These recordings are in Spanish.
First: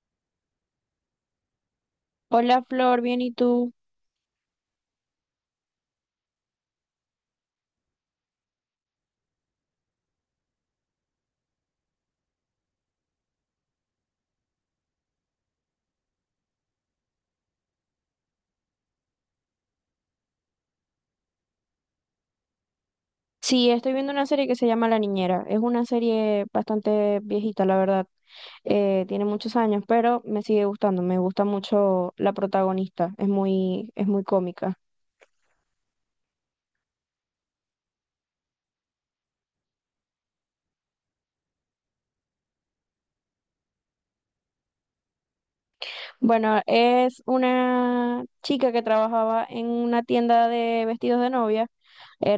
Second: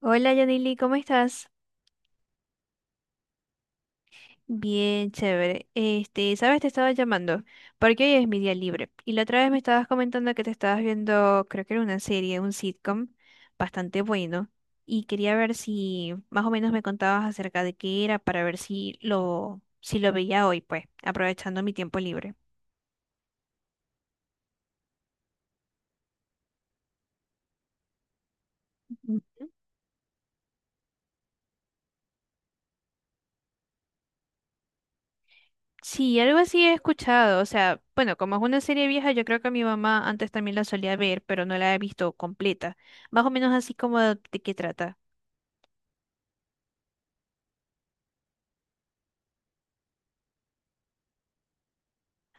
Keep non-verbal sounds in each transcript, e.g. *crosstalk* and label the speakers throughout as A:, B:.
A: Hola Yanili, ¿cómo estás?
B: Hola Flor, bien, ¿y tú?
A: Bien, chévere. Sabes, te estaba llamando porque hoy es mi día libre y la otra vez me estabas comentando que te estabas viendo, creo que era una serie, un sitcom bastante bueno y quería ver si más o menos me contabas acerca de qué era para ver si lo veía hoy, pues, aprovechando mi tiempo libre.
B: Sí, estoy viendo una serie que se llama La Niñera. Es una serie bastante viejita, la verdad. Tiene
A: Ujú.
B: muchos años, pero me sigue gustando. Me gusta mucho la protagonista. Es muy cómica.
A: Sí, algo así he escuchado. O sea, bueno, como es una serie vieja, yo creo que mi mamá antes también la solía ver, pero no la he visto completa. Más o menos así como de qué trata.
B: Bueno, es una chica que trabajaba en una tienda de vestidos de novia.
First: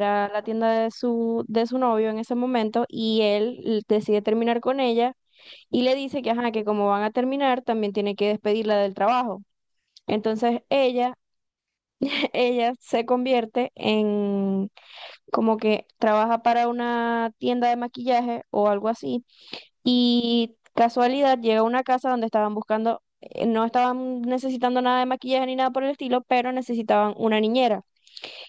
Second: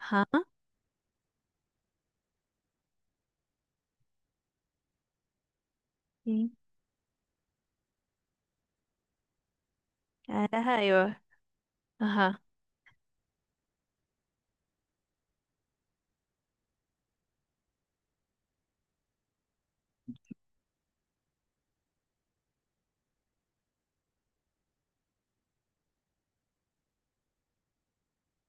A: Ajá.
B: la tienda de de su novio en ese momento y él decide terminar con ella y le dice que, ajá,
A: Sí.
B: que como van a terminar, también tiene que despedirla del trabajo. Entonces
A: Carajo, ahí
B: ella,
A: va.
B: *laughs*
A: Ajá.
B: ella se convierte en como que trabaja para una tienda de maquillaje o algo así. Y casualidad llega a una casa donde estaban buscando, no estaban necesitando nada de maquillaje ni nada por el estilo, pero necesitaban una niñera.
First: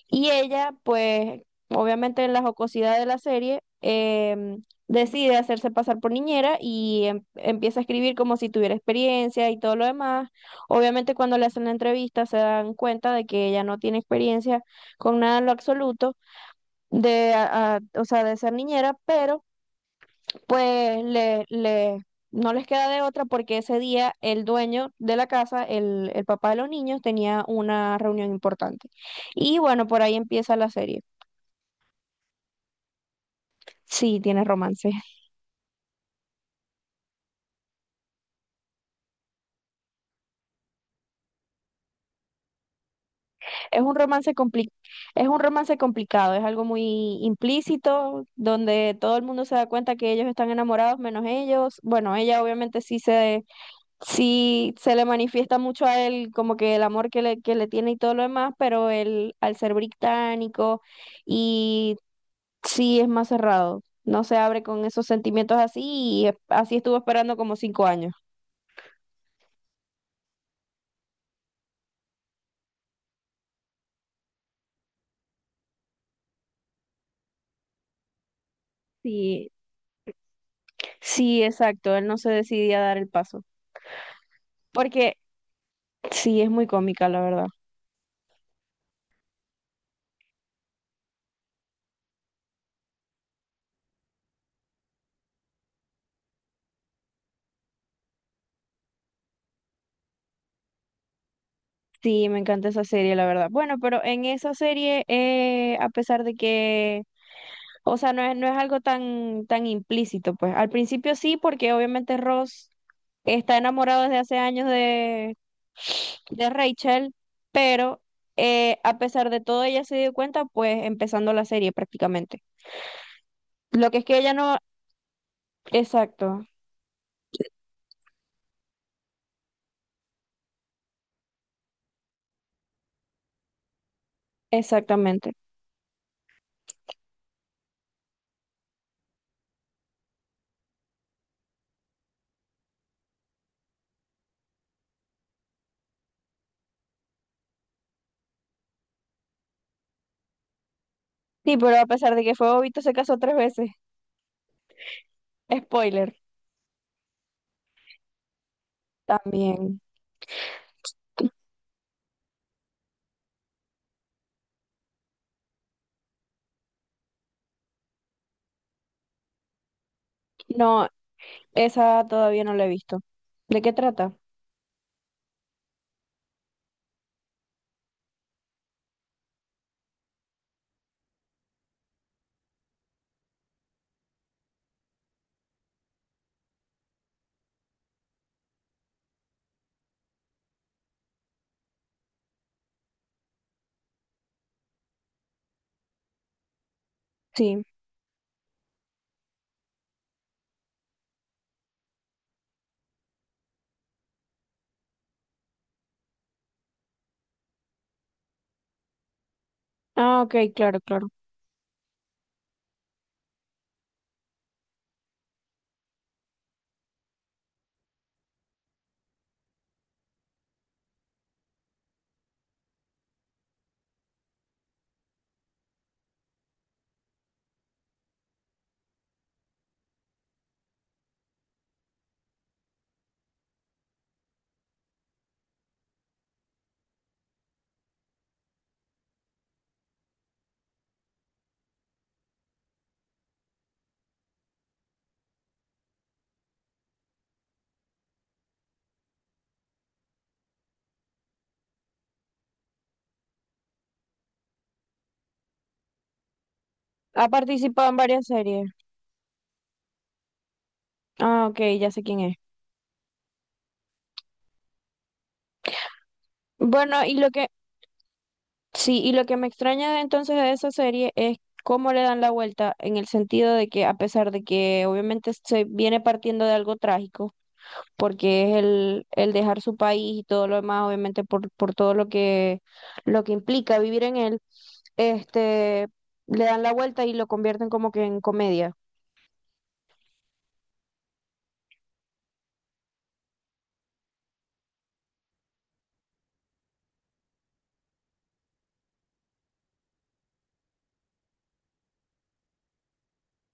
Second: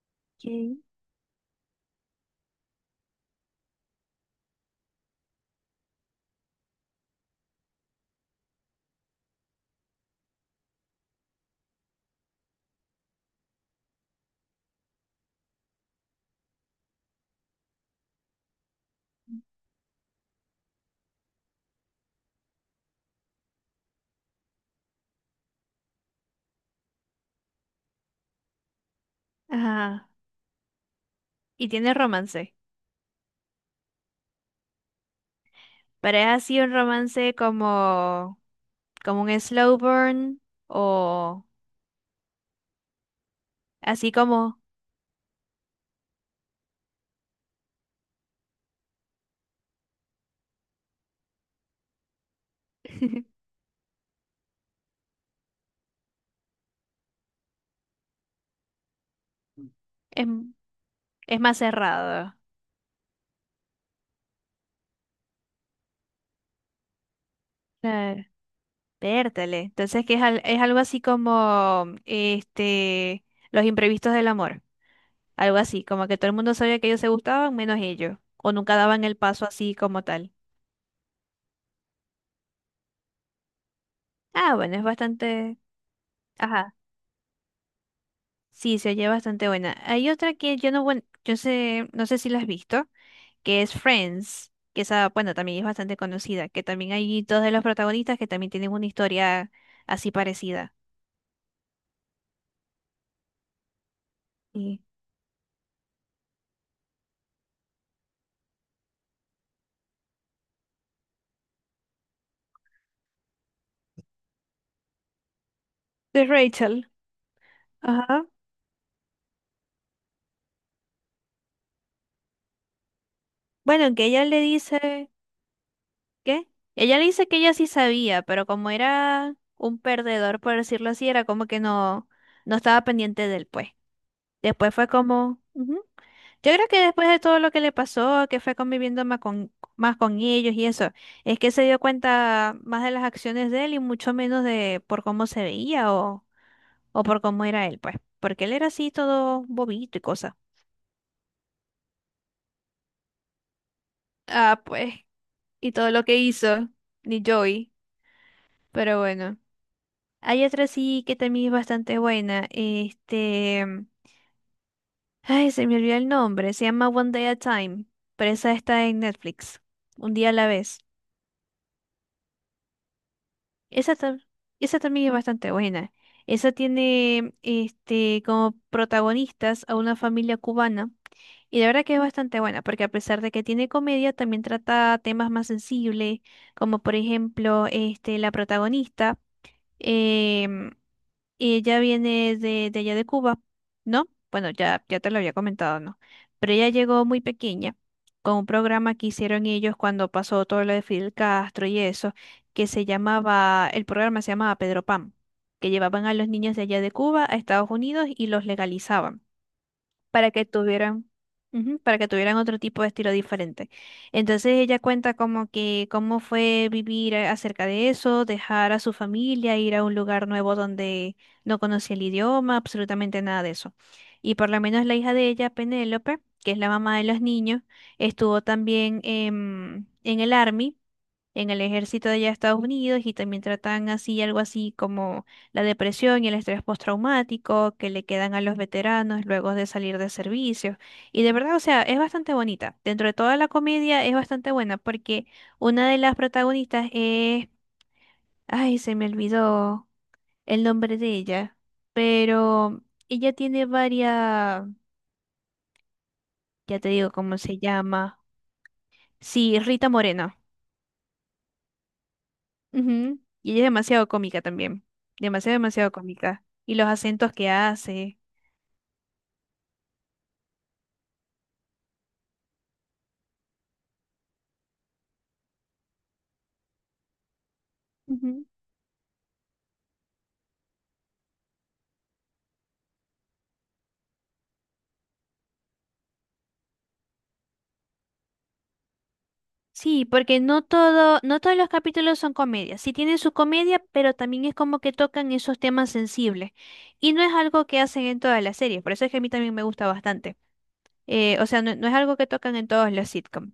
B: Y ella,
A: ¿Quién?
B: pues, obviamente en la jocosidad de la serie, decide hacerse pasar por niñera y empieza a escribir como si tuviera experiencia y todo lo demás. Obviamente cuando le hacen la entrevista se dan cuenta de que ella no tiene experiencia con nada en lo absoluto o sea, de ser niñera, pero pues no les queda de otra porque ese día el dueño de la casa, el papá de los niños, tenía una reunión importante. Y bueno, por
A: Ajá.
B: ahí empieza la serie.
A: Y tiene romance.
B: Sí, tiene romance.
A: Pero es así un romance como, como un slow burn o
B: Es un
A: así
B: romance
A: como
B: compli- es un romance complicado, es algo muy implícito, donde todo el mundo se da cuenta que ellos están enamorados menos ellos. Bueno, ella obviamente sí se le manifiesta mucho a él como que el amor que que le tiene y todo lo demás, pero él al ser
A: *laughs* es,
B: británico
A: es más
B: y
A: cerrado.
B: sí es más cerrado, no se abre con esos sentimientos así así estuvo esperando como cinco años.
A: Claro. Vértale. Entonces que es, al- es algo así como este los imprevistos del amor. Algo así, como que todo el mundo sabía que ellos se gustaban menos ellos. O nunca daban el paso
B: Sí,
A: así como tal.
B: sí, exacto, él no se decidía a dar el paso.
A: Ah, bueno, es
B: Porque
A: bastante.
B: sí, es muy
A: Ajá.
B: cómica, la verdad.
A: Sí, se oye bastante buena. Hay otra que yo no, yo sé, no sé si la has visto, que es Friends, que esa, bueno, también es bastante conocida, que también hay dos de los protagonistas que también tienen una historia así parecida.
B: Sí, me encanta esa serie, la verdad. Bueno, pero en esa
A: Sí.
B: serie, a pesar de que, o sea, no es algo tan implícito, pues. Al principio sí, porque obviamente Ross está enamorado desde hace años
A: De
B: de
A: Rachel.
B: Rachel, pero
A: Ajá.
B: a pesar de todo ella se dio cuenta, pues, empezando la serie prácticamente. Lo
A: Bueno,
B: que es
A: que
B: que
A: ella
B: ella
A: le
B: no...
A: dice,
B: Exacto,
A: ¿qué? Ella le dice que ella sí sabía, pero como era un perdedor, por decirlo así, era como que no, no estaba pendiente del pues. Después fue
B: exactamente.
A: como, ujú. Yo creo que después de todo lo que le pasó, que fue conviviendo más con ellos y eso, es que se dio cuenta más de las acciones de él y mucho menos de por cómo se veía o por cómo era él, pues, porque él era así todo bobito y cosa.
B: Sí, pero a pesar de que fue bobito, se casó tres veces.
A: Ah, pues, y todo lo
B: Spoiler,
A: que hizo, ni Joey, pero bueno.
B: también.
A: Hay otra sí que también es bastante buena, este, ay, se me olvidó el nombre, se llama One Day at a Time, pero esa está en Netflix, un día a la vez.
B: No, esa todavía no la he visto. ¿De qué
A: Esa,
B: trata?
A: esa también es bastante buena. Esa tiene este, como protagonistas a una familia cubana y la verdad que es bastante buena porque a pesar de que tiene comedia, también trata temas más sensibles, como por ejemplo este, la protagonista. em, y ella viene de allá de Cuba, ¿no? Bueno, ya, ya te lo había comentado, ¿no? Pero ella llegó muy
B: Sí.
A: pequeña con un programa que hicieron ellos cuando pasó todo lo de Fidel Castro y eso, que se llamaba, el programa se llamaba Pedro Pan, que llevaban a los niños de allá de Cuba a Estados Unidos y los legalizaban
B: Ah,
A: para
B: ok,
A: que
B: claro, claro.
A: tuvieran, ujú, para que tuvieran otro tipo de estilo diferente. Entonces ella cuenta como que cómo fue vivir acerca de eso, dejar a su familia, ir a un lugar nuevo donde no conocía el idioma, absolutamente nada de eso. Y por lo menos la hija de ella, Penélope, que es la mamá de los niños, estuvo también en el Army, en el ejército de allá de Estados Unidos y también tratan así algo así como la depresión y el estrés postraumático que le quedan a los veteranos luego de salir de servicio. Y de verdad, o sea, es bastante bonita. Dentro de toda la comedia es bastante buena porque una de las protagonistas es, ay, se me olvidó el nombre de ella, pero ella tiene varias, ya te digo
B: Ha
A: cómo se
B: participado en
A: llama.
B: varias series.
A: Sí, Rita Moreno.
B: Ah, ok, ya sé quién es.
A: Ujú. Y ella es demasiado cómica también. Demasiado, demasiado cómica. Y los
B: Bueno, y lo
A: acentos
B: que,
A: que hace.
B: sí, y lo que me extraña de entonces de esa serie es cómo le dan la vuelta en el sentido de que a pesar de que obviamente se viene partiendo de algo trágico,
A: Ujú.
B: porque es el dejar su país y todo lo demás, obviamente por todo lo que implica vivir en él, este, le dan la vuelta y lo convierten como que en comedia.
A: Sí, porque no todos los capítulos son comedias. Sí tienen su comedia, pero también es como que tocan esos temas sensibles. Y no es algo que hacen en todas las series. Por eso es que a mí también me gusta bastante. O sea, no, no es algo que tocan en todos los sitcoms.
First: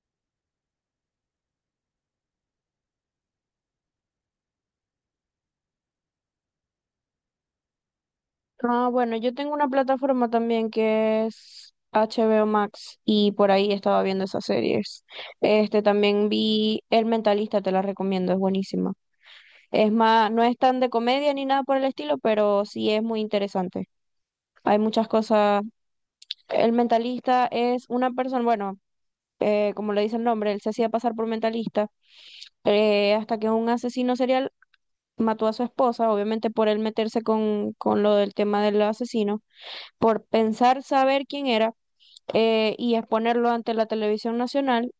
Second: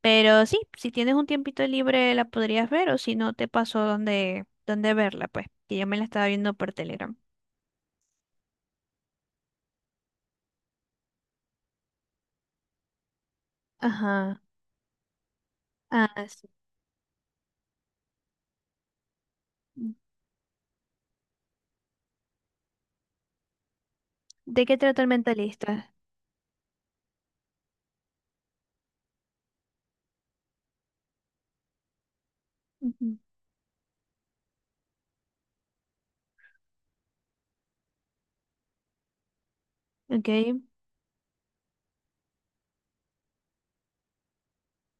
A: Pero sí, si tienes un tiempito libre la podrías ver, o si no te pasó dónde verla, pues. Que yo me la estaba viendo por Telegram.
B: Ah, bueno, yo tengo una plataforma también que es HBO Max y por ahí estaba viendo
A: Ajá.
B: esas series. Este
A: Ah,
B: también
A: sí.
B: vi El Mentalista, te la recomiendo, es buenísima. Es más, no es tan de comedia ni nada por el estilo, pero sí es muy interesante.
A: ¿De qué
B: Hay
A: trata
B: muchas
A: el
B: cosas.
A: mentalista?
B: El Mentalista es una persona, bueno, como le dice el nombre, él se hacía pasar por mentalista
A: Ujú.
B: hasta que un asesino serial mató a su esposa, obviamente por él meterse con lo del tema del asesino por
A: Ok,
B: pensar saber quién era y exponerlo ante la televisión nacional,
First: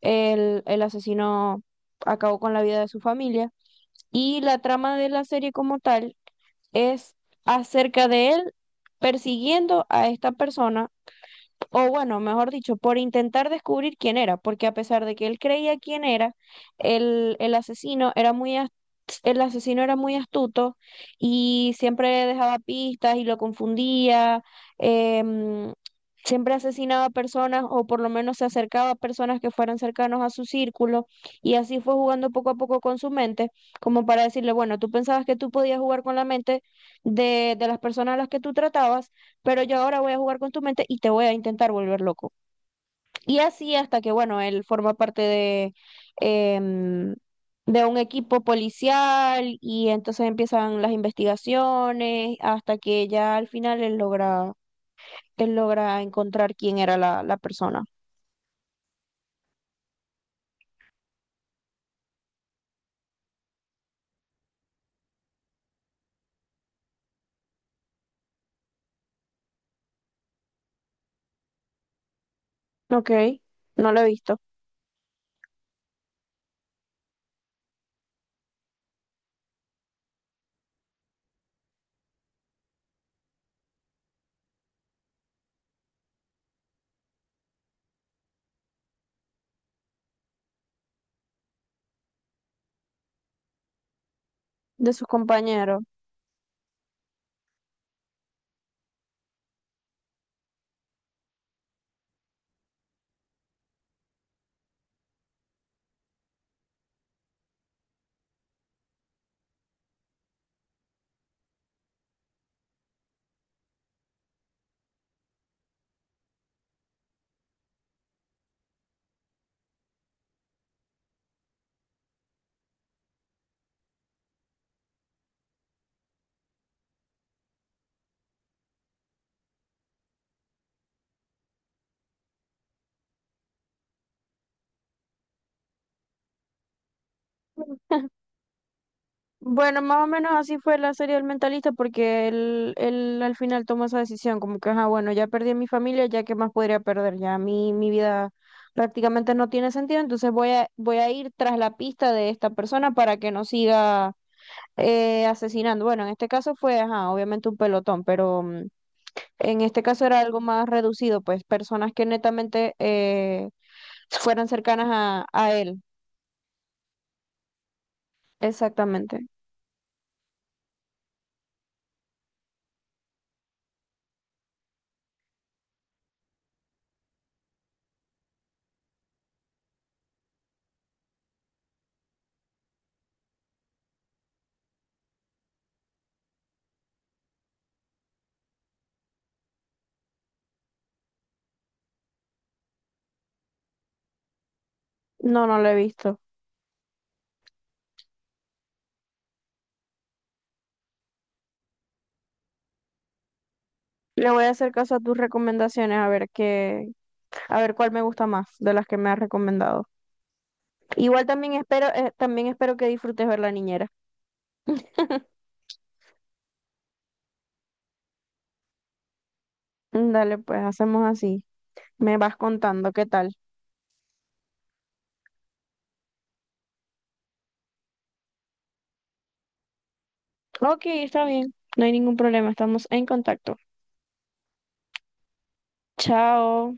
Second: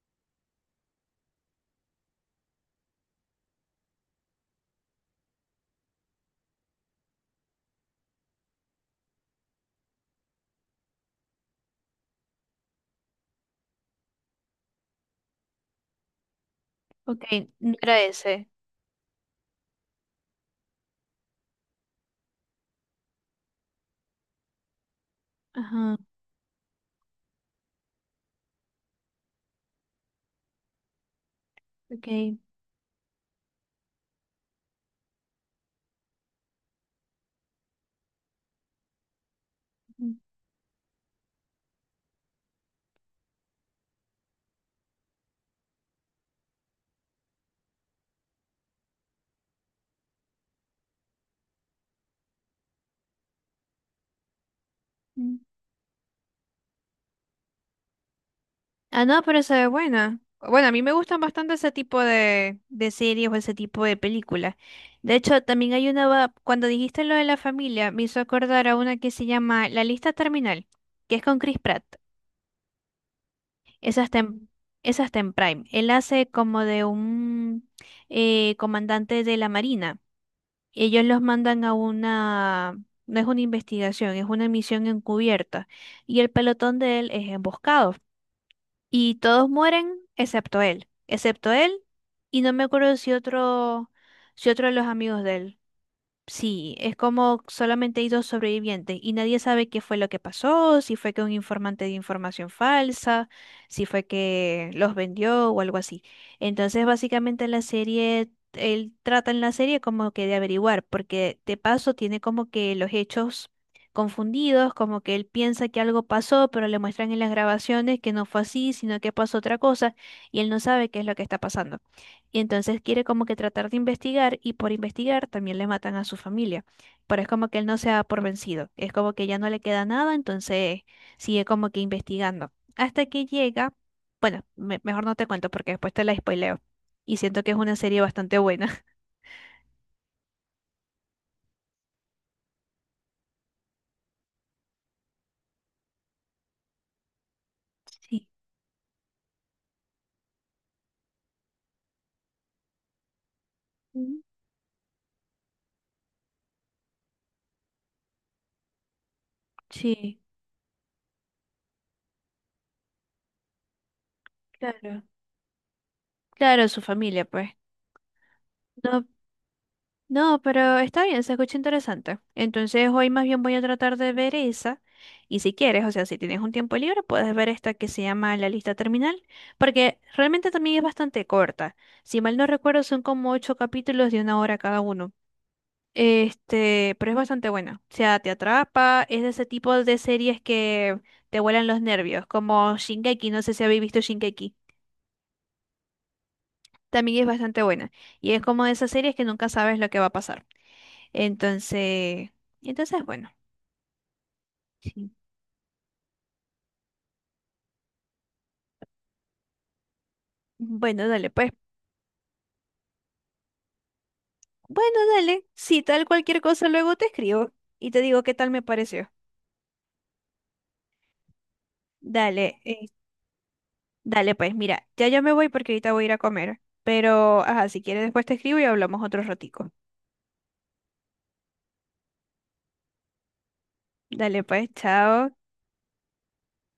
B: el asesino acabó con la vida de su familia. Y la trama de la serie como tal es acerca de él persiguiendo a esta persona o bueno, mejor dicho, por intentar descubrir quién era, porque a pesar de que él creía quién era,
A: ok,
B: el, el
A: no era
B: asesino era
A: ese.
B: muy as- el asesino era muy astuto y siempre dejaba pistas y lo confundía, em,
A: Ajá,
B: siempre asesinaba personas o por lo menos se acercaba a personas que fueran cercanos a su círculo y así fue jugando
A: ok.
B: poco a poco con su mente, como para decirle, bueno, tú pensabas que tú podías jugar con la mente de las personas a las que tú tratabas pero yo ahora voy a jugar con tu mente y te voy a intentar volver loco. Y así hasta que, bueno, él forma parte de, em, de un equipo policial y entonces empiezan las investigaciones hasta que ya al final
A: Ujú.
B: él logra encontrar quién era la persona.
A: Ah, no, pero se ve buena. Bueno, a mí me gustan bastante ese tipo de series o ese tipo de películas. De hecho, también hay una, cuando dijiste lo de la familia, me hizo acordar a una que se llama La Lista Terminal, que es con Chris Pratt.
B: Ok, no lo
A: Esa
B: he
A: está
B: visto,
A: en, esa está en Prime. Él hace como de un comandante de la Marina. Ellos los mandan a una, no es una investigación, es una misión encubierta. Y el pelotón de él es emboscado. Y todos mueren excepto él. Excepto él. Y no me acuerdo si otro, si otro de los
B: de sus
A: amigos de él.
B: compañeros.
A: Sí, es como solamente hay dos sobrevivientes y nadie sabe qué fue lo que pasó, si fue que un informante dio información falsa, si fue que los vendió o algo así. Entonces, básicamente la serie, él trata en la serie como que de averiguar, porque de paso tiene como que los hechos confundidos, como que él piensa que algo pasó, pero le muestran en las grabaciones que no fue así, sino que pasó otra cosa y él no sabe qué es lo que está pasando. Y entonces quiere como que tratar de investigar y por investigar también le matan a su familia. Pero es como que él no se da por vencido. Es como que ya no le queda nada, entonces sigue como que investigando. Hasta que llega, bueno, mejor no te cuento porque después te la spoileo. Y siento que es una serie bastante buena. *laughs*
B: Bueno, más o menos así fue la serie del mentalista porque él al final tomó esa decisión, como que, ah, bueno, ya perdí a mi familia, ya qué más podría perder, ya mi
A: Sí.
B: vida prácticamente no tiene sentido, entonces voy a ir tras la pista de esta persona para que no siga
A: Mm.
B: asesinando. Bueno, en este caso fue, ajá, obviamente un pelotón, pero mm, en este caso era
A: Sí,
B: algo más reducido, pues personas que netamente fueran cercanas
A: claro.
B: a él,
A: Claro, su familia, pues. No,
B: exactamente.
A: no, pero está bien, se escucha interesante. Entonces hoy más bien voy a tratar de ver esa. Y si quieres, o sea, si tienes un tiempo libre, puedes ver esta que se llama La lista terminal, porque realmente también es bastante corta. Si mal no recuerdo, son como ocho capítulos de una hora cada uno. Este, pero es bastante buena. O sea, te atrapa, es de ese tipo de series que te vuelan los nervios, como Shingeki, no sé si habéis visto Shingeki.
B: No, no lo he visto.
A: También es bastante buena. Y es como de esas series que nunca sabes lo que va a pasar. Entonces, entonces bueno,
B: Le voy a hacer caso a
A: sí.
B: tus recomendaciones, a ver qué, a ver cuál me gusta más de las que me has recomendado.
A: Bueno,
B: Igual
A: dale, pues.
B: también espero que disfrutes ver La Niñera.
A: Bueno, dale. Si tal cualquier cosa, luego te escribo y te digo qué tal me pareció.
B: Mm, dale, pues hacemos así. Me vas
A: Dale,
B: contando qué tal.
A: dale, pues, mira, ya yo me voy porque ahorita voy a ir a comer. Pero, ajá, si quieres después te escribo y hablamos otro ratico.
B: Ok, está bien. No hay ningún problema, estamos en contacto.
A: Dale, pues, chao.
B: Chao.